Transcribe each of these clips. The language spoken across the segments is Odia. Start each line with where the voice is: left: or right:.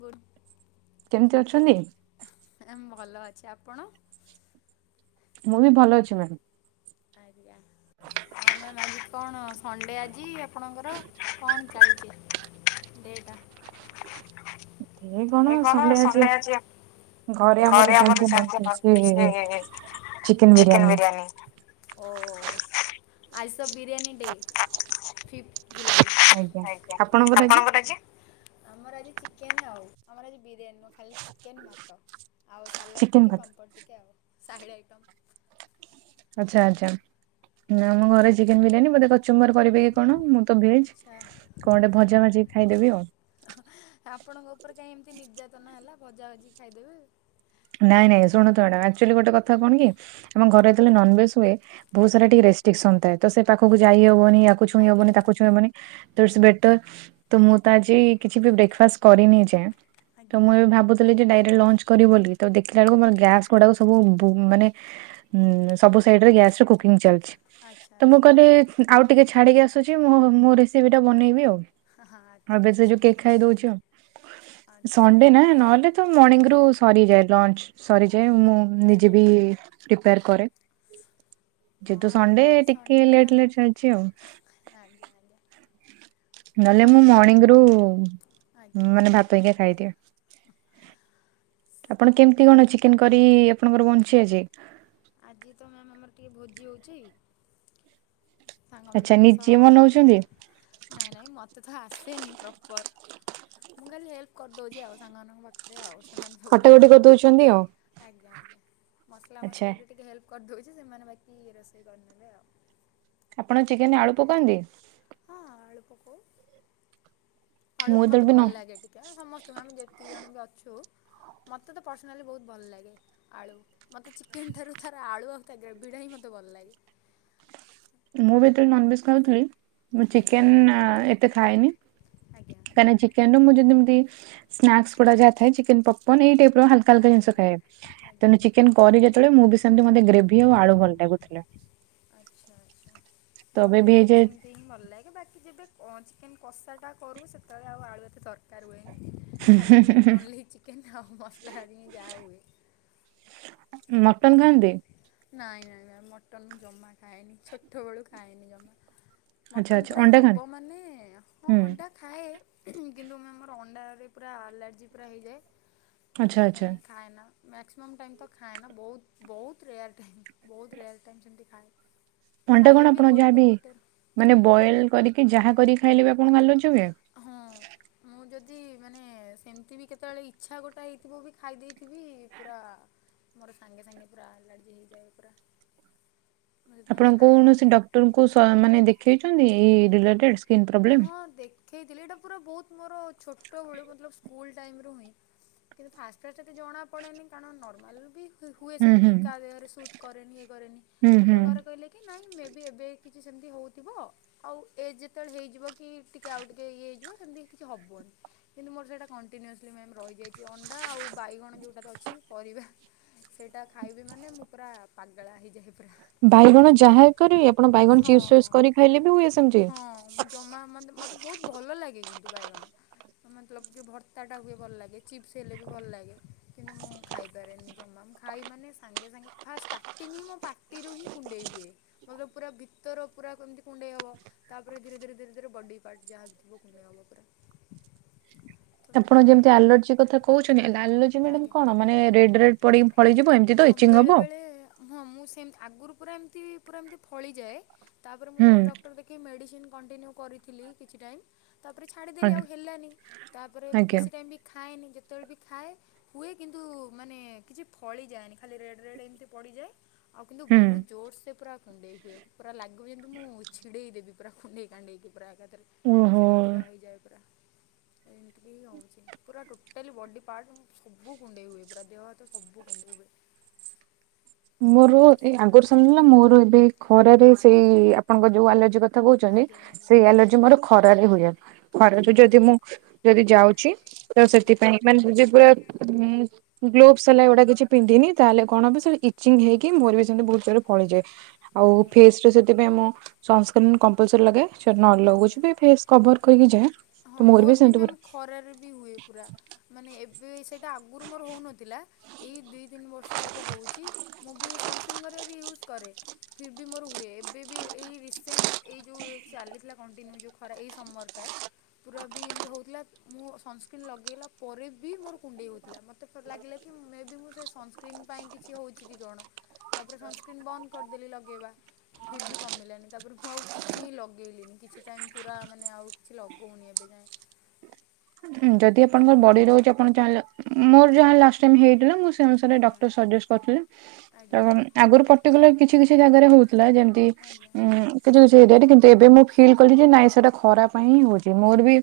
left: ଗୁଡ଼୍
right: କେମିତି ଅଛନ୍ତି?
left: ଭଲ ଅଛି ଆପଣ?
right: ମୁଁ ବି ଭଲ ଅଛି ମ୍ୟାମ୍।
left: ଆରିଆ ହଁ ମ୍ୟାମ୍ ଆଜି କଣ? ସଣ୍ଡେ ଆଜି ଆପଣଙ୍କର କଣ ଚାଲିଚି? ଡେ ଟା ଏ କଣ ସଣ୍ଡେ ଆଜି ଘରେ
right: ଚାଲିଛି
left: ଆମର
right: ନନ
left: ଚାଲିଚି
right: ଭେଜ
left: [unintelligible] ଚିକେନ ବିରିୟାନୀ। ଓ ଆଇ ସ ବିରିୟାନୀ ଡେ ଫି ଜୁଲାଇ ଆଜ୍ଞା ଆପଣଙ୍କର ଆଜି? ଆମର ଆଜି ଚିକନ୍ ଆଉ ଆମର ଆଜି ବିରିୟାନୀ ନୁହଁ। ଖାଲି ଚିକେନ୍ ଭାତ ଆଉ ସାଲାଡ଼
right: ଚିକେନ
left: ଟିକେ,
right: ଭାତ
left: ପାମ୍ପଡ଼ ଟିକେ ଆଉ ସାହିଡ଼୍ ଆଇଟମ୍।
right: ଆଚ୍ଛା ଆଛା ନା ଆମ ଘରେ ଚିକେନ୍ ବିରିୟାନୀ ମତେ ଚୁମର୍ କରିବେକି କଣ ମୁଁତ ଭେଜ୍ କଣ ଭଜା ଭାଜି ଖାଇଦେବି ଆଉ।
left: ଆପଣଙ୍କ ଉପରେ କାହିଁ, ଏମତି ନିର୍ଯାତନା ହେଲା ଭଜା ଭାଜି ଖାଇଦେବେ।
right: ନାଇଁ ନାଇଁ ଶୁଣନ୍ତୁ ମ୍ୟାଡ଼ାମ ଆକ୍ଚୁଆଲି ଗୋଟେ କଥା କଣ କି ଆମ ଘରେ ଯେତେବେଳେ ନନଭେଜ ହୁଏ ବହୁତ୍ ସାରା ଟିକେ ଷ୍ଟିକ୍ସନ୍ ଥାଏ ତସେ ପାଖକୁ ଯାଇହବନି ୟାକୁଛଇଁବନି, ତାକୁଛଇଁବନି। ତ ସେ ବେଟର୍ ତମୁଁତ ଆଜି କିଛି ବି ବ୍ରେଫାଷ୍ଟ କରିନି ଏଯାଏ ତମୁଁ ଏବେ ଭାବୁଥିଲି ଯେ, ଡାଇରେକ୍ଟ ଲଞ୍ଚ କରିବ ବୋଲି ତଦେ ଦେଖିଲା ବେଳକୁ ଗ୍ୟାସ ଗୁଡ଼ାକ ସବୁ ବ ଉ ସାଇଡ଼ରେ ଗ୍ୟାସ କିଂ ଚାଲିଚି ତମୁଁ କହିଲି ଆଉ ଟିକିଏ ଛାଡ଼ିକି ଆସୁଚି ମୁଁ ମୋ ରେସିପିଟା ବନେଇବି ଆଉ। ଏବେ ସେଯୋଉ କେକ୍ ଖାଇ ଦଉଚି ଆଉ ସଣ୍ଡେନା ନହେଲେ ମର୍ଣିଙ୍ଗରୁ ସରିଯାଏ ଲଞ୍ଚ ସରିଯାଏ ମୁଁ ନିଜେବି ପ୍ରିପାର କରେ। ଯେହେତୁ ସଣ୍ଡେ ଟିକେ ଲେଟ୍ ଲେଟ୍ ଚାଲିଚି ଆଉ।
left: ଆଜ୍ଞା ଆଜ୍ଞା।
right: ନହେଲେ ମୁଁ, ମର୍ଣିଙ୍ଗରୁ ମାନେ ଭାତ ହେଇକି ଖାଇଦିଏ। ଆପଣ କେମତି କଣ, ଚିକେନ୍ କରି ଆପଣଙ୍କର ବଞ୍ଚିଚେଞ୍ଜ
left: ଆଜିତ ମ୍ୟାମ ଆମର ଟିକେ ଭୋଜି ହଉଚି
right: ଆଚ୍ଛା ନିଜେ ବନୋଉଚନ୍ତି?
left: ନାଇଁ ନାଇଁ ମୋତେତ ଆସେନି, ପ୍ରପର୍ ମୁଁଖାଲି ହେଲ୍ପ କରିଦେଉଚି ଆଉ ସାଙ୍ଗମାନଙ୍କ ପାଖରେ। ପାଖରେ ଆଉ ସେମାନେ ସବୁ
right: କଟାକଟି କରିଦଉଛନ୍ତି ଆଉ
left: ବନାଉଚନ୍ତି ଆଜ୍ଞା ଆଜ୍ଞା ମସଲା
right: ଆଚ୍ଛା
left: ମସଲିରେ ଟିକେ ହେଲ୍ପ କରିଦେଉଛି ସେମାନେ ବାକି ରୋଷେଇ କରିନେଲେ ଆଉ।
right: ଆପଣ ଚିକେନରେ ଆଳୁ ପକାନ୍ତି?
left: ହଁ ଆଳୁ ପକଉ
right: ମୁଁ
left: ଆଳୁକୁ
right: ଯେତେବେଳେ
left: ମତେ
right: ବି
left: ଭଲ
right: ନ
left: ଲାଗେ ଟି ଆଜ୍ ଆ, ସମସ୍ତଙ୍କୁ ଆମେ ଯେତିକି ଜଣବି ଅଛୁ ମୋତେତ ପର୍ସନାଲି ବହୁତ୍ ଭଲ ଲାଗେ। ଆଳୁ ମୋତେ ଚିକେନ୍ ଠାରୁ, ଥର ଆଳୁ ଆଉ ତା ଗ୍ରେଭିଟା ହିଁ ମୋତେ ଭଲ ଲାଗେ।
right: ମୁଁବି ଯେତେବେଳେ ନନଭେଜ୍ ଖାଉଥିଲି ମୁଁ ଚିକେନ୍ ଏତେ ଖାଏନି କାହିଁକି ଚିକେନର ମୁଁଯଦି ଯେମତି, ସ୍ନାକ୍ସୁଡା ଯାଇଥାଏ ଚିକେନ୍ ପପକନ୍ ଏଇ ଟାଇପିର କାଲକା ଜିନିଷ ଖାଏ ତେଣୁ ଚିକେନ୍ କରି ଯେତେବେଳେ, ମୁଁବି ସେମିତି ମତେ ଗ୍ରେଭି ଆଉ ଆଳୁ ଭଲ ଲାଗୁଥିଲା।
left: ଆଚ୍ଛା ଆଚ୍ଛା
right: ତ ଏବେ
left: ମୋତେ
right: ବି
left: କିନ୍ତୁ
right: ହେଇଯାଏ
left: ସେମିତିହିଁ ଭଲ ଲାଗେ ବାକି ଯେବେ ଅଁ ଚିକେନ୍ କଷାଟା କରୁ ସେତେବେଳେ ଆଉ ଆଳୁ ଏତେ ଦରକାର ହୁଏନି। ଖାଲି ଓନ୍ଲି ଚିକେନ, ଆଉ ମସଲା ହାରି ଯାହା ହୁଏ।
right: ମଟନ୍ ଖାଆନ୍ତି?
left: ନାଇଁ ନାଇଁ ନାଇଁ ମଟନ୍ ମୁଁ ଜମା ଖାଏନି ଛୋଟବେଳୁ ଖାଏନି ଜମା।
right: ଆଚ୍ଛା
left: ମଟନ୍
right: ଆଚ୍ଛା
left: ପୁରା
right: ଅଣ୍ଡା
left: ହେବ
right: ଖାଆନ୍ତି?
left: ମାନେ ହଁ
right: ହୁଁ
left: ଅଣ୍ଡା ଖାଏ କିନ୍ତୁ ମ୍ୟାମ୍ ଆମର ଅଣ୍ଡାରେ ପୁରା ଆଲର୍ଜି ପୁରା ହେଇଯାଏ। ତ
right: ଆଚ୍ଛା ଆଚ୍ଛା
left: ସେଥିପାଇଁଁ ଖାଏନା ମ୍ୟାକ୍ସିମମ୍ ଟାଇମ୍ ତ ଖାଏନା ବହୁତ୍ ବହୁତ ରେୟାର୍ ଟାଇମ୍ ବହୁତ୍ ରେୟାର୍ ଟାଇମ୍ ସେମିତି ଖାଏ।
right: ଅଟେ କଣ ଆପଣ ଯାହାବି, ମାନେ ବଏଲ କରିକି ଯାହା କରିକି ଖାଇଲେବି ଆପଣଙ୍କୁ ଆଲାର୍ଜି ହୁଏ?
left: ହଁ। ମୁଁ ଯଦି ମାନେ ସେମିତିବି କେତେବେଳେ ଇଛା ଗୋଟେ ହେଇଥିବବି ଖାଇ ଦେଇେଇଥିବି ପୁରା ମୋର ସାଙ୍ଗେ ସାଙ୍ଗେ, ପୁରା ଆଲାର୍ଜି ହେଇଯାଏ ପୁରା।
right: ଆପଣ କୌଣସି ଡକ୍ଟରଙ୍କୁ ସ ମାନେ ଦେଖେଇଛନ୍ତି ଏଇ ରିଲେଟେଡ? Skin problem?
left: ହଁ ଦେଖେଇଥିଲି ଏଇଟା ପୁରା ବହୁତ୍ ମୋର ଛୋଟବେଳୁ ମତଲବ ସ୍କୁଲ୍ ଟାଇମିରୁ ହୁଏଁ। କିନ୍ତୁ ଫାଷ୍ଟ ଫାଷ୍ଟ ଏତେ ଜଣାପଡ଼େନି କାରଣ ନର୍ମାଲ ବି ହୁଏ
right: ହୁଁ ହୁଁ
left: ସେମିତି କାହା ଦେହରେ ସୁଟ୍ କରେନି ଇଏ କରେନି
right: ହୁଁ
left: ତାପରେ
right: ହୁଁ।
left: ଘରେ କହିଲେ କି ନାଇଁ ମେବି ଏବେ କିଛି ସେମିତି ହଉଥିବ ଆଉ ଏଜ୍ କେତେବେଳେ ହେଇଯିବକି ଟିକେ ଆଉ ଟିକେ ଇଏ ହେଇଯିବ ସେମିତି କିଛି ହବନି। କିନ୍ତୁ ମୋର ସେଇଟା କଣ୍ଟିନ୍ୟୁଅସଲି ମ୍ୟାମ୍ ରହିଯାଇଛି ଅଣ୍ଡା ଆଉ ବାଇଗଣ ଯୋଉଁଟା ରେ ଅଛି ପରିବା। ସେଇଟା ଖାଇବି ମାନେ ମୁଁ ପୁରା ପାଗେଳା ହେଇଯାଏ ପୁରା।
right: ବାଇଗଣ ଯାହା କରି ଆପଣ ବାଇଗଣ ଚିପ୍ସ ଫିପ୍ସ କରି ଖାଇଲେ ବି ହୁଏ ସେମିତି?
left: ମୁଁ ଜମା ମତ ମତେ ବହୁତ ଭଲ ଲାଗେ କିନ୍ତୁ ବାଇଗଣ। ମତଲବ କି ଭର୍ତାଟା ହୁଏ ଭଲ ଲାଗେ ଚିପ୍ସ ହେଲେ ବି ଭଲ ଲାଗେ କିନ୍ତୁ ମୁଁ ଖାଇପାରେନି ଜମା। ଖାଇବି ମାନେ ସାଙ୍ଗେ ସାଙ୍ଗେ ଫାଷ୍ଟ ଷ୍ଟାର୍ଟିଂ ହିଁ ମୋ ପାଟିରୁ ହିଁ କୁଣ୍ଡେଇ ହୁଏ। ମତଲବ୍ ପୁରା ଭିତର ପୁରା କେମତି କୁଣ୍ଡେଇ ହବ ତାପରେ ଧୀରେ ଧୀରେ ଧୀରେ ଧୀରେ ବଡି ପାର୍ଟ ଯାହା ବି ଥିବ କୁଣ୍ଡେଇ ହବ ପୁରା।
right: ଆପଣ ଯେମିତି ଆଲର୍ଜି କଥା କହୁଛନ୍ତି ହେଲେ ଆଲର୍ଜି ମ୍ୟାଡାମ କଣ ମାନେ ରେଡ ରେଡ ପଡିକି ଫଳିଯିବ ହ ଏମିତି ତ ଇଚିଙ୍ଗ ହବ ଆଉ।
left: ହଁ ମୁଁ ସେମ ଆଗୁରୁ ପୁରା ଏମିତି ପୁରା ଏମିତି ଫଳିଯାଏ ତାପରେ ମୁଁ
right: ହୁଁ
left: ଯେତେବେଳେ ଡକ୍ଟର ଦେଖେଇ ମେଡ଼ିସିନ କଣ୍ଟିନ୍ୟୁ କରିଥିଲି କିଛି ଟାଇମ୍ ତାପରେ ଛାଡ଼ିଦେଲି
right: ଆଜ୍ଞା
left: ଆଉ ହେଲାନି ତାପରେ
right: ଆଜ୍ଞା,
left: ବେଶୀ ଟାଇମ୍ ବି ଖାଏନି ଯେ ତେବେଳେ ବି ଖାଏ ହୁଏ କିନ୍ତୁ ମାନେ କିଛି ଫଳି ଯାଏନି ଖାଲି ରେଡ ରେଡ ଏମିତି ପଡିଯାଏ ଆଉ କିନ୍ତୁ ବହୁତ
right: ହୁଁ।
left: ଜୋର ସେ ପୁରା କୁଣ୍ଡେଇ ହୁଏ ପୁରା ଲାଗିବ ଯେମିତି ମୁଁ ଛିଡ଼େଇ ଦେବି ପୁରା କୁଣ୍ଡେଇ କାଣ୍ଡେଇକି ପୁରା ଏକାଥରେ।
right: ଓହୋ।
left: ଏମିତିକା ହେଇଯାଏ ପୁରା ଏମିତି ବି ହଉଛି। ପୁରା ଟୋଟାଲି ବଡ଼ି ପାର୍ଟ ସବୁ କୁଣ୍ଡେଇ ହୁଏ ପୁରା ଦେହ ହାତ ସବୁ କୁଣ୍ଡେଇ ହୁଏ।
right: ମୋର ଏଇ ଆଗରୁ ସରିଲା ମୋର ଏବେ ଖରାରେ ସେଇ ଆପଣଙ୍କ ଯୋଉ ଆଲାର୍ଜି କଥ ଥା କହୁଛନ୍ତି ସେଇ ଆଲର୍ଜି ମୋର ଖରାରେ ହୁଏ। ଖରାରେ ଯଦି ମୁଁ ଯଦି ଯାଉଛି ତ ସେଥିପାଇଁ ମାନେ ଯଦି ପୁରା ମୁଁ ଗ୍ଲୋଭସ ହେଲା ଏଗୁଡା କିଛି ପିନ୍ଧିନି ତାହେଲେ କଣ ହବ ସେ ଇ ହେଇକି ମୋର ବି ସେମିତି ବହୁତ୍ ଜୋରେ ଫଳି ଯାଏ ଆଉ ଫେସ ତ ସେଥିାଇଁ ମୁଁ ସନସ୍କ୍ରିନ କମ୍ପଲସରୀ ଲାଗାଏ। ଯଦି ନ ଲଗଉଛି ବି ଫେସ କଭର କରିକି ଯାଏ ତ ମୋର ବି ସେମତି ପୁରା
left: ଖରାରେ ବି ହୁଏ ପୁରା। ମାନେ ଏବେ ସେଇଟା ଆଗରୁ ମୋର ହଉନଥିଲା ଏଇ ଦି ତିନି ବର୍ଷ ହବ ହଉଛି ମୁଁ ବି ସନସ୍କ୍ରିନ୍ ଘରିଆ ବି ୟୁଜ୍ କରେ ଫିର୍ ବି ମୋର ହୁଏ ଏବେ ବି ଏଇ ରିସେଣ୍ଟ ଏଇ ଯୋଉ ଚାଲି ଥିଲା କଣ୍ଟିନ୍ୟୁ ଯୋଉ ଖରା ଏଇ ସମରଟା ପୁରା ବି ଏମିତି ହଉଥିଲା ମୁଁ ସନସ୍କ୍ରିନ୍ ଲଗେଇଲା ପରେ ବି ମୋର କୁଣ୍ଡେଇ ହଉଥିଲା ମୋତ ତେ ଲାଗିଲା କି ମେ ବି ମୁଁ ସେ ସନସ୍କ୍ରିନ ପାଇଁ କିଛି ହଉଛି କି କଣ? ତାପରେ ସନସ୍କ୍ରିନ୍ ବନ୍ଦ କରିଦେଲି ଲଗେଇବା। ଫିର ବି କମିଲାନି ତାପରେ ମୁଁ ଆଉ କିଛି ହିଁ ଲଗେଇଲିନି। କିଛି ଟାଇମ୍ ପୁରା ମାନେ ଆଉ କିଛି ଲଗଉନି ଏବେ ଯାଏଁ।
right: ଯଦି ଆପଣଙ୍କର ବଡି ରହୁଛି ଆପଣ ଚାହିଁଲେ ମୋର ଯାହା ଲଷ୍ଟ ଟାଇମ ହେଇଥିଲା ମୁଁ ସେଇ ଅନୁସାରେ ଡକ୍ଟର ସଜେଷ୍ଟ କରିଥିଲେ ଏବଂ ଆଗରୁ ପଟିକୁଲାର କିଛି କିଛି ଜାଗାରେ ହଉଥିଲା ଯେମ ତି ଉଁ କିଛି କିଛି ହେଇଥାଏ କିନ୍ତୁ ଏବେ ମୁଁ ଫିଲ୍ କଲି ଯେ ନାଇଁ ସେଟା ଖରାପ ପାଇଁ ହଁ ହଉଛି ମୋର ବି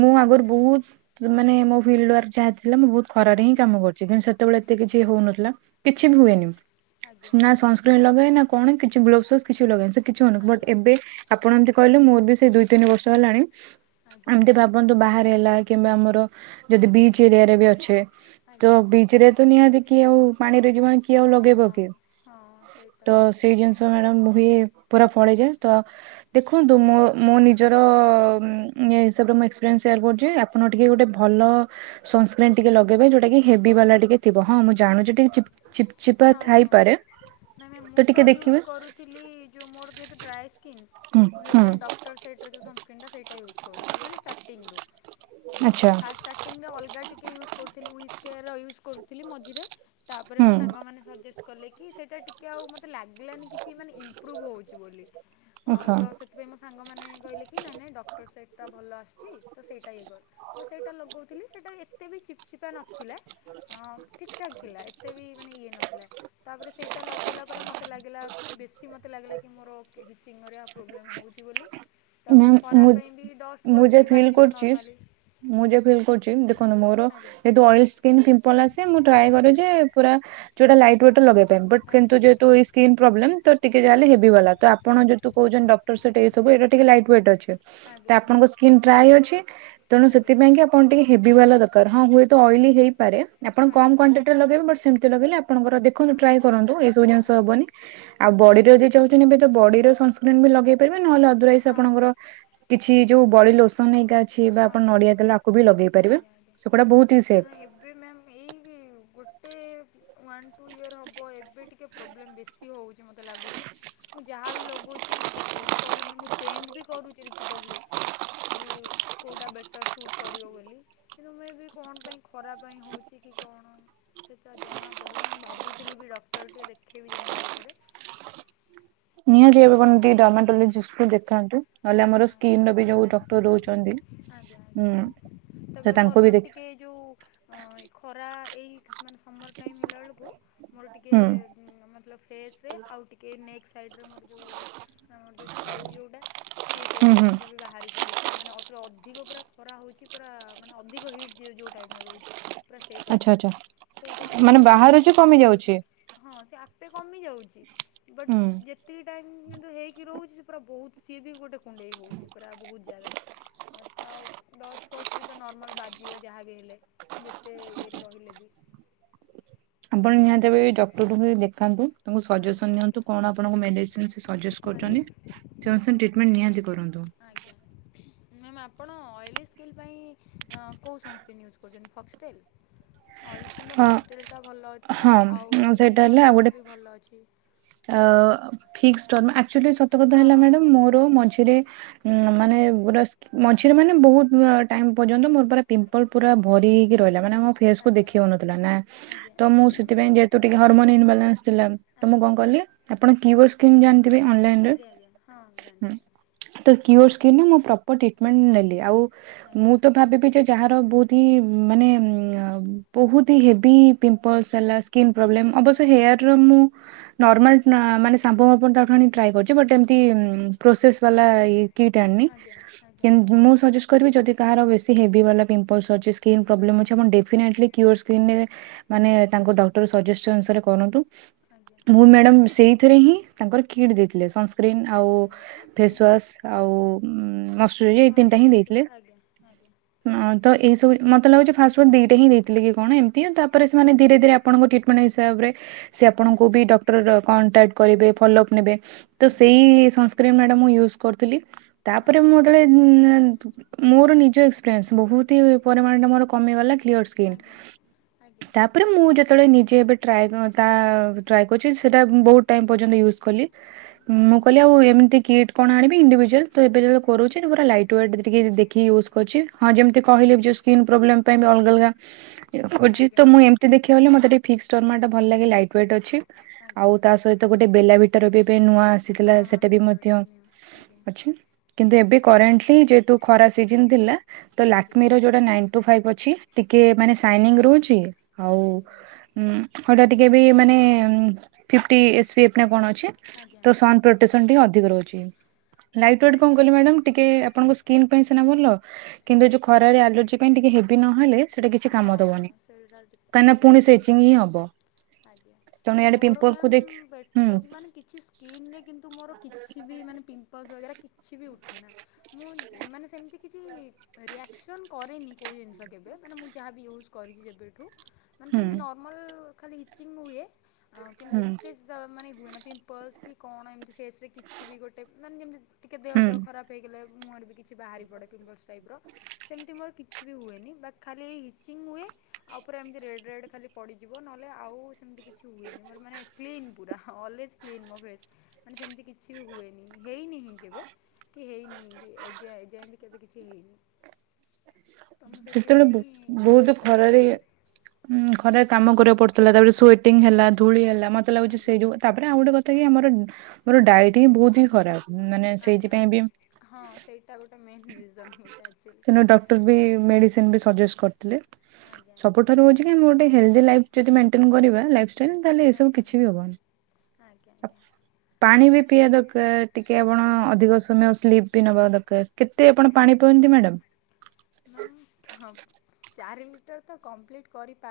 right: ମୁଁ ଆଗରୁ ବହୁତ ମାନେ ମୋ ଫିଲ୍ଡ ୱାର୍କ ଯାହା ଥିଲା ମୁଁ ବହୁତ୍ ଖରାରେ ହିଁ କାମ କରିଛି କିନ୍ତୁ ସେତେବେଳେ ଏତେ କିଛି ହଉନଥିଲା କିଛି ବି ହୁଏନି। ନା ସନସ୍କ୍ରିନ୍ ଲଗାଏ ନା କଣ କିଛି ଗ୍ଲୋବସ ପ୍ଲୋପସ୍ କିଛି ବି ଲଗାଏନି। କିଛି ହଉନି ବଟ ଏବେ ଆପଣ ଏମିତି କହିଲେ ମୋର ବି ସେ ଦୁଇ ତିନି ବର୍ଷ ହେଲାଣି ଏମତି ଭାବ ଭାବନ୍ତୁ ବାହାରେ ହେଲା କିମ୍ବା ଆମର ଯଦି ବିଚ୍ ଏରିଆରେ ବି ଅଛେ ତ ବିଚରେ ତ ନିହାତି କିଏ ଆଉ ପାଣିରେ ଯିବନି କିଏ ଆଉ ଲଗେଇବ କି?
left: ହଁ ସେଇଟା
right: ତ
left: ବି ଗୋଟ୍
right: ସେଇ ଜିନିଷ ମ୍ୟାଡ଼ମ ହୁଏ ପୁରା ଫଳିଯାଏ ତ ଦେଖନ୍ତୁ ମୋ ମୋ ନିଜର ଉଁ ଇଏ ହିସାବରେ ମୁଁ ଏକ୍ସପିରିଏନ୍ସ ସେୟାର କରୁଛି ଆପଣ ଟିକେ ଗୋଟେ ଭଲ ସନସ୍କ୍ରିନ୍ ଟିକେ ଲଗେଇବେ ଯୋଉଟା କି ହେଭି ବାଲା ଟିକେ ଥିବ ହଁ ମୁଁ ଜାଣୁଛି ଟିକେ ଚିପ ଚିପ୍ ଚିପା
left: ହଁ ହଁ
right: ଥାଇପାରେ
left: ନାଁ ମୁଁ ତ
right: ଟିକେ
left: ୟୁଜ
right: ଦେଖିବେ
left: କରୁ ଥିଲି ଯେଉଁ ମୋର ଯେହେତୁ ଡ୍ରାଏ ସ୍କିନ୍।
right: ହୁଁ
left: ମୁଁ
right: ହୁଁ
left: ସେଥିପାଇଁ ଡଟର ସାଇଟର ଯୋଉ ସଂସକ୍ରିମ ସେଇଟା ଇୟୁଜ କରୁଛି ମାନେ ଷ୍ଟାଟିଙ୍ଗି ରୁ ଅଁ
right: ଆଚ୍ଛା
left: ଫାଷ୍ଟ ଟିଙ୍ଗରେ ଅଲଗା ଟିକେ ଇୟୁଜ କରୁଥିଲି ଉଇସ କେୟାର ଇୟୁଜ କରୁଥିଲି ମଝିରେ ତାପରେ
right: ହୁଁ
left: ମାନେ ସଜେଷ୍ଟ କଲେ କି ସେଟା ଟିକେ ଆଉ ମତେ ଲାଗିଲାନି କିଛି ମାନେ ଇମପ୍ରୁଭ ହଉଛି ବୋଲି। ଅ
right: ଆଚ୍ଛା
left: ତ ସେଥିପାଇଁ ମୋ ସାଙ୍ଗମାନେ କହିଲେ କି ନାଇଁ ନାଇଁ ଡକ୍ଟର ସେଟ ଟା ଭଲ ଆସିୁଛି ତ ସେଇଟା ଇଏ କର। ମୁଁ ସେଇଟା ଲଗଉଥିଲି ସେଇଟା ଏତେ ବି ଚିପ ଚିପା ନଥିଲା ଅଁ ଠିକ୍ ଠାକ୍ ଥିଲା ଏତେ ବି ମାନେ ଇଏ ନଥିଲା ତାପରେ ସେଇଟା ଲଗେଇଲା ପରେ ମ ମୋତେ ଲାଗିଲା ବେଶୀ ମୋତେ ଲାଗିଲା କି ମୋର କି ଚିହ୍ନରେ ଆ ପ୍ରୋବ୍ଲେମ୍ ହେଉଛି ବୋଲି। ତାପରେ
right: ମ୍ୟାମ୍
left: ଖରା
right: ମୁଁ
left: ପାଇଁ ବି ଡଷ୍ଟ
right: ମୁଁ
left: ୱଷ୍ଟ
right: ଯାହା
left: ବି
right: ଫିଲ୍
left: ବାଜିବ
right: କରୁଛି
left: ନର୍ମାଲି।
right: ମୁଁ ଯେ ଫିଲ୍ କରୁଛି ଦେଖନ୍ତୁ ମୋର ଯେହେତୁ ଅଏଲ ସ୍କିନ୍ ପିମ୍ପଲ ଆସେ ମୁଁ ଟ୍ରାଏ କରେ ଯେ ପୁରା ଯୋଉଟା ଲାଇଟ ୱେଟ ଲଗେଇପାଇଁ ବଟ୍ କିନ୍ତୁ ଯେତୁ ଏଇ ସ୍କ୍ରିନ ପ୍ରବ୍ଲେମ୍ ତ ଟିକେ ଯାହାଲେ ହେବି ବାଲା ତ ଆପଣ ଯୋଉ କହୁଛନ୍ତି ଡଟର ସେଟା ଏଇ ସବୁ ଏଇ ଟିକେ ଲାଇଟ ୱେଟେ ଅଛି, ତ ଆପଣଙ୍କୁ ସ୍କିନ ଡ୍ରାଏ ଅଛି ତେଣୁ ସେଥିପାଇଁ କା ଆପଣ ଟିକେ ହେଭି ବାଲା ଦରକାର ହଁ ହୁଏତ ଅଏଲି ହେଇପାରେ ଆପଣ କମ ଣ୍ଟର ଲଗେଇବେ ବଟ୍ ସେମତି ଲଗେଇଲେ ଆପଣଙ୍କର ଦେଖନ୍ତୁ ଟ୍ରାଏ କରନ୍ତୁ ଏଇସବୁ ଜିନିଷ ହେବନି। ଆଉ ବଡିର ଯଦି ଚାହୁଛନ୍ତି ଏବେ ତ ବଡିର ସନସ୍କ୍ରିନ୍ ବି ଲଗେଇ ପାରିବେ ନହେଲେ ଅଦୱାଇସ୍ ଆପଣଙ୍କର କିଛି ଯୋଉ ବଡି ଲୋସନ ହେରିକା ଅଛି ବା ଆପଣ ନଡିଆ ତେଲ ଆକୁ ବି ଲଗେଇ ପାରିବେ ସେଗୁଡ଼ା ବହୁତ ହି ସେଫ୍।
left: ଏବେ ମ୍ୟାମ୍ ଏଇ ଗୋଟେ ୱାନ୍ ଟୁ ଇୟର ହବ ଏବେ ଟିକେ ଟିକେ ପ୍ରୋବ୍ଲେମ୍ ବେଶୀ ହଉଛି ମୋତେ ଲାଗୁଛି। ମୁଁ ଯାହା ବି ଲଗଉଛି ମୋତେ ସୁଟ୍ କରୁନି ମୁଁ ଚେଞ୍ଜ ବି କରୁଛି ରିପିଟେଡ଼ଲି। କି କୋଉଟା ବେଟର୍ ସୁଟ୍ କରିବ ବୋଲି। କିନ୍ତୁ ମେଁ ବି କଣ ପାଇଁ ଖରା ପାଇଁ ହଉଛି କି କଣ। ସେ ତ ଜଣାପଡୁନି ମୁଁ ଭାବୁଥିଲି ବି ଡକ୍ଟର ଟିକେ ଦେଖେଇବି ଯାଇକି ଆଉ ଥରେ।
right: ନିହାତି ଭାବେ ଆପଣ ଟିକେ ଡର୍ମାଟୋଲୋଜିଷ୍ଟକୁ ଦେଖାନ୍ତୁ ନହେଲେ ଆମର ସ୍କିିନ ର ବି ଯୋଉ ଡକ୍ଟର ରହୁଛନ୍ତି।
left: ଆଜ୍ଞା ଆଜ୍ଞା
right: ହୁଁ ତ
left: ତାପରେ ମୋର
right: ତାଙ୍କୁ ବି
left: ମ୍ୟାମ୍
right: ଦେଖ
left: ଟିକେ ଯୋଉ ଖରା ଏଇ ମାନେ ସମର୍ ଟାଇମ୍ ହେଲାବେଳକୁ ମୋର ଟିକେ
right: ହୁଁ
left: ମତଲବ ଫେସରେ ଆଉ ଟିକେ ନେକ୍ ସାଇଡ଼ରେ ମୋର ଯୋଉ ଅଁ ଯୋଉ ଛଉ ଯଉଁଟା ସିଏ
right: ହୁଁ
left: ସେଇଟା
right: ହୁଁ
left: ସେମିତି ବାହାରି ପଡୁଛି ମାନେ ଅତ ଅଧିକ ପୁରା ଖରା ହଉଛି ପୁରା ମାନେ ଅଧିକ ହିଟ୍ ଯିଏ ଯେଉଁ ଟାଇପର ରହୁଛି। ପୁରା ସେଇ
right: ଆଚ୍ଛା
left: ଟାଇପର
right: ଆଚ୍ଛା
left: ସେଇଟା ହେଲା
right: ମାନେ
left: ବେଳକୁ ବି
right: ବାହାରୁଛି କମି
left: କୁଣ୍ଡେଇ
right: ଯାଉଛି।
left: କାଣ୍ଡେଇ ହଁ ସେ ଆପେ କମିଯାଉଛି ବଟ୍
right: ହୁଁ।
left: ଯେ ଏତିକ ଟାଇମ୍ କିନ୍ତୁ ହେଇକି ରହୁଛି ସେ ପୁରା ବହୁତ ସିଏ ବି ଗୋଟେ କୁଣ୍ଡେଇ ହେଉଛି ପୁରା ବହୁତ ଜାଗା। ତ ଡଷ୍ଟ ଫଷ୍ଟ ବି ତ ନର୍ମାଲ ବାଜିବ ଯାହାବି ହେଲେ। ଯେତେ ଇଏରେ ରହିଲେ ବି।
right: ଆପଣ ନିହାତି ଭାବେ ଡକ୍ଟର ଙ୍କୁ ବି ଦେଖାନ୍ତୁ। ତାଙ୍କ ସଜେସନ ନିଅନ୍ତୁ କଣ ଆପଣଙ୍କ ମେଡିସିନ୍ ସେ ସଜେସ୍ କରୁଛନ୍ତି। ସେ ଅନୁସାରେ ଟ୍ରିଟମେଣ୍ଟ ନିହାତି କରନ୍ତୁ।
left: ଆଜ୍ଞା ମ୍ୟାମ୍ ଆପଣ ଅଏଲି ସ୍କିନ୍ ପାଇଁ କୋଉ ସନସ୍କ୍ରିନ ୟୁଜ୍ କରୁଛନ୍ତି ଫକ୍ସଟେଲ। ଅଏଲ ସ୍କିନ୍ ତ
right: ହଁ
left: ଫକ୍ସେଲ ଟା ଭଲ ଅଛି ଆଉ
right: ହଁ
left: ଡିକନଷ୍ଟ୍ରକ୍ଟ ବି ଭଲ ଅଛି।
right: ଅ ଫିକ୍ସଟ୍ରମ୍ ଆକ୍ଚୋଲି ସତକଥା ହେଲା ମୋର ମଝିରେ ଉଁ ମାନେ ପୁରା ମଝିରେ ମାନେ ବହୁତ ଟାଇମ ପର୍ଯ୍ୟନ୍ତ ମୋର ପୁରା ପିମ୍ପଲ୍ ପୁରା ଭରି ହେଇକି ରହିଲା ମାନେ ମୋ ଫେସ୍ କୁ ଦେଖି ହଉ ନଥିଲା ନା ତ ମୁଁ ସେଥିପାଇଁ ଯେହେତୁ ଟିକେ ହରମୋନ ଇନବାଲାନ୍ସ ଥିଲା ତ ମୁଁ କ ଆପଣ କିଓର ସ୍କିନ ଜାଣିଥିବେ ଅନଲାଇନରେ, ହୁଁ। ତ କିଓର ସ୍କିନରେ ମୁଁ ପ୍ରପର ଟ୍ରିଟମେଣ୍ଟ ନେଲି ଆଉ ମୁଁ ତ ଭାବିବି ଯ ଯାହାର ବହୁତ ହି ମାନେ ବହୁତ ହି ହେଭି ପିମ୍ପଲସ ହେଲା। ସ୍କିନ୍ ପ୍ରୋବ୍ଲେମ ଅବଶ୍ୟ ହେୟାର ର ମୁଁ ନର୍ମାଲ ମାନେ ସାମ୍ପ ପାମ୍ପ ତାଠୁ ଆଣି ଟ୍ରାଏ କରିଛି, ବଟ୍ ଏମିତି ପ୍ରୋସେସ୍ ବାଲା କିଟି ଆଣିନି। ମୁଁ କିନ୍ତୁ ସଜେ କରିବି ଯଦି କାହାର ବେଶୀ ହେଭି ବାଲା ପିମ୍ପଲସ ଅଛି। ସ୍କିନ୍ ପ୍ରୋବ୍ଲେମ୍ ଅଛି ଡେଫିନେଟଲି କ କିଓର ସ୍କିନ ମାନେ ତାଙ୍କୁ ଡ଼କ୍ଟର କରନ୍ତୁ।
left: ଆଜ୍ଞା।
right: ମୁଁ ମ୍ୟାଡ଼ାମ ସେଇଥିରେ ହିଁ ତାଙ୍କର କିଟ୍ ଦେଇଥିଲେ। ସନ୍ସ୍ ସ୍କିନ୍ ଆଉ ଫେସୱାସ୍ ଆଉ ଉ ମସ
left: ହସରାଥିବ ଆଜ୍ଞା ଆଜ୍ଞା
right: ଅଁ, ତ ଏସବୁ ମୋତେ ଲାଗୁଛି ଫାଷ୍ଟଫୁ୍ ଦିଇ ଟା ଦେଇଥିଲେ କି କଣ ଏମତି ତାପରେ ସେମାନେ ଧୀରେ ଧରେ ଆପଣଙ୍କ ଟ୍ରିଟମେଣ୍ଟ ହିସାବରେ ତ ସେ ଆପଣଙ୍କୁ ବି ଡକ୍ଟର କଣ୍ଟାକ୍ଟ କରିବେ ଫଲୋଅପ ନେବେ। ତ ସେଇସ୍ [unintelligible] ମାଡାମ ୟୁଜ କରୁଥିଲୁ ତାପରେ ଯେତେବେଳେ ମୁଁ ନା ନେଏ ତୁ ମୋର ନିଜ ଏକ୍ସପିରିଏନ୍ସ ବହୁତ ହି ପରିମାଣ ଟା ମୋର କମିଗଲା। ନିୟସ କ୍ରିମି ତାପରେ ମୁଁ ଯେତେବେଳେ ନିଜେ ଏ ଟ୍ରାଏ ଟ୍ରାଏ କରିଛି ସେଇଟା ବହୁତ ଟାଇମ ପର୍ଯ୍ୟନ୍ତ ୟୁଜ କଲି। ମୁଁ କହିଲି ଆଉ ଏମିତି କିଟ୍ କଣ ଆଣିବି ଇଣ୍ଡିଭିଜୁଆଲ ତ ଏବେ ଯୋଉ କରୁଛୁ ପୁରା ଲାଇଟ୍ ୱେଟ ଟିକେ ଦେଖି ୟୁଜ କରୁଛି ହଁ ଯେମିତି କହିଲି। ସ୍କିନ ପୋବ୍ଲେମ ପାଇଁ ଅଲଗା ଅଲଗା କରିଛି। ତ ମୁଁ ଏମ ମତେ ଦେଖିବାକୁ ଗଲେ ମତେ ଫିକ୍ସ ଟର୍ମାଟାଲାଗେ ଲାଇଟ୍ ୱେଟ ଅଛି। ଆଉ ତା ସହିତ ଗୋଟେ ବେଲା ଭଟର ବି ପାଇଁ ନୂଆ ଆସିଥିଲା ସେଟା ବି ମଧ୍ୟ ଅଛି। କିନ୍ତୁ ଏବେ କରେଣ୍ଟଲି ଯେହେତୁ ଖରା ସିଜିନି ଥିଲା ତ ଲାକ୍ଷ୍ମୀର ନାଇନ ଟୁ ଫାଇବି ଅଛି। ଟିକେ ମାନେ ସାଇନିଙ୍ଗ ରହୁଛି ଆଉ ହୁଁ ସେଟା ଟିକେ ବି ମାନେ ଫିଟି କଣ ସନ ଅଧିକ ରହୁଛି। ଲାଇଟ ୱେଟ କଣ କହିଲେ ମ୍ୟାଡାମ ଟିକେ ଆପଣଙ୍କ ସ୍କିନ ଭଲ କିନ୍ତୁ ଖରା ଆଲର୍ଜି ପାଇଁ ଟିକେ ହେବି ନହେଲେ ସେଟା କିଛି କାମ ଦବନି କାହିଁନା ପୁଣି ସେଚିଂ ହିଁ ହବ।
left: ଆଜ୍ଞା
right: ତେଣୁ
left: ନା
right: ଇଆଡେ
left: ମୋର
right: ପିମ୍ପଲକୁ
left: ମ୍ୟାମ୍
right: ଦେଖ ହୁଁ
left: ବେଟକୁ ମାନେ କିଛି କିନୀରେ କିନ୍ତୁ ମୋର କିଛି ବି ମାନେ ପିମ୍ପଲ୍ସ ବଗରା କିଛି ବି ଉଠେନା। ମୁଁ ମାନେ ସେମିତି କିଛି ରିଆକ୍ସନ କରେନି କୋଉ ଜିନିଷ କେବେ ମାନେ ମୁଁ ଯାହାବ ବି ୟୁଜ୍ କରିଛି ଯେବେଠୁ ମାନେ
right: ହୁଁ
left: ସେମିତି ନର୍ମାଲ ଖାଲି ଇଚିଙ୍ଗି ହୁଏ। ଆଉ କିନ୍ତୁ
right: ହୁଁ
left: ଏତେ ମାନେ ହୁଏ। ନା ପିମ୍ପଲ୍ସ କି କଣ ଏମିତି ଫେସ ରେ କିଛି ବି ଗୋଟେ ମାନେ ଯେମିତି ଟିକେ ଦେହ
right: ହୁଁ
left: ପେହ ଖରାପ ହେଇଗଲେ ମୁହଁ ରେ ମୋର ବି କିଛି ବାହାରି ପଡ଼େ ପିମ୍ପଲ୍ସ ଟାଇପ ର ସେମିତି ମୋର କିଛି ବି ହୁଏନି ବା ଖାଲି। ଇଚିଙ୍ଗି ହୁଏ ଆଉ ପୁରା ଏମତି ରେ ରେଡ ରେଡ ଖାଲି ପଡିଯିବ ନହଲେ ଆଉ ସେମିତି କିଛି କିଛି ହୁଏନି ମୋର କ୍ଲିନ। ପୁରା ଅଲୱେଜ୍ କ୍ଲିନ୍ ମୋ ଫେସ୍ ମାନେ ସେମିତି କିଛି ବି ହୁଏନି ହେଇନି ହିଁ କେବେ। କି ହେଇନି ବି ଏଯା ଯାଏବି କେବେ କିଛି ହେଇନି। ତମେ
right: ସେତେବେଳେ
left: ସେଥିପାଇଁ
right: ବ-
left: ହିଁ
right: ବହୁତ ଖରାରେ ଖରା କାମ କରିବାକୁ ପଡୁଥିଲା ତାପରେ ସୁଇଣ୍ଟୁ ହେଲା ଧୂଳି ହେଲା ମତେ ମତେ ଲାଗୁଛି ସେଇ ଯୋଉ ତାପରେ ଆଉ ଗୋଟେ କଥା କି ଆମର ମୋର ଡାଏଟ୍ ହିଁ ବହୁତ ହିଁ ଖରାପ ମାନେ ସେଇଥିପାଇଁ ବି।
left: ହଁ ସେଇଟା ଗୋଟେ ମେନ୍ ରିଜନ ଗୋଟେ ଆଚୁଆଲି।
right: ସେଦିନ ଡକ୍ଟର ବି ମେଡ଼ିସିନ ସଜେଟ କରିଥିଲେ ସବୁଠାରୁ ହଉଛି ଆମେ ଗୋଟେ ହେଲ୍ଦି ଲାଇଫ ଯଦି ମେଣ୍ଟେନ କରିବା ଲାଇଫଷ୍ଟାଇଲ ତାହେଲେ ଏସବୁ କିଛି ବି ହବନି। ପାଣି ବି ପିଇବା ଦରକାର ଟିକେ ଆପଣ ଅଧିକ ସମୟ ସ୍ଲିପ। ପି ନବା ଦରକାର କେତେ ଆପଣ
left: ଆଜ୍ଞା
right: ପାଣି
left: ଆଜ୍ଞା
right: ପିଅନ୍ତି ମ୍ୟାଡାମ?
left: ଆଜ୍ଞା। ମାମ ହଁ ଚାରି ଲିଟର ତ କମ୍ପ୍ଲିଟ୍ କରିପାର।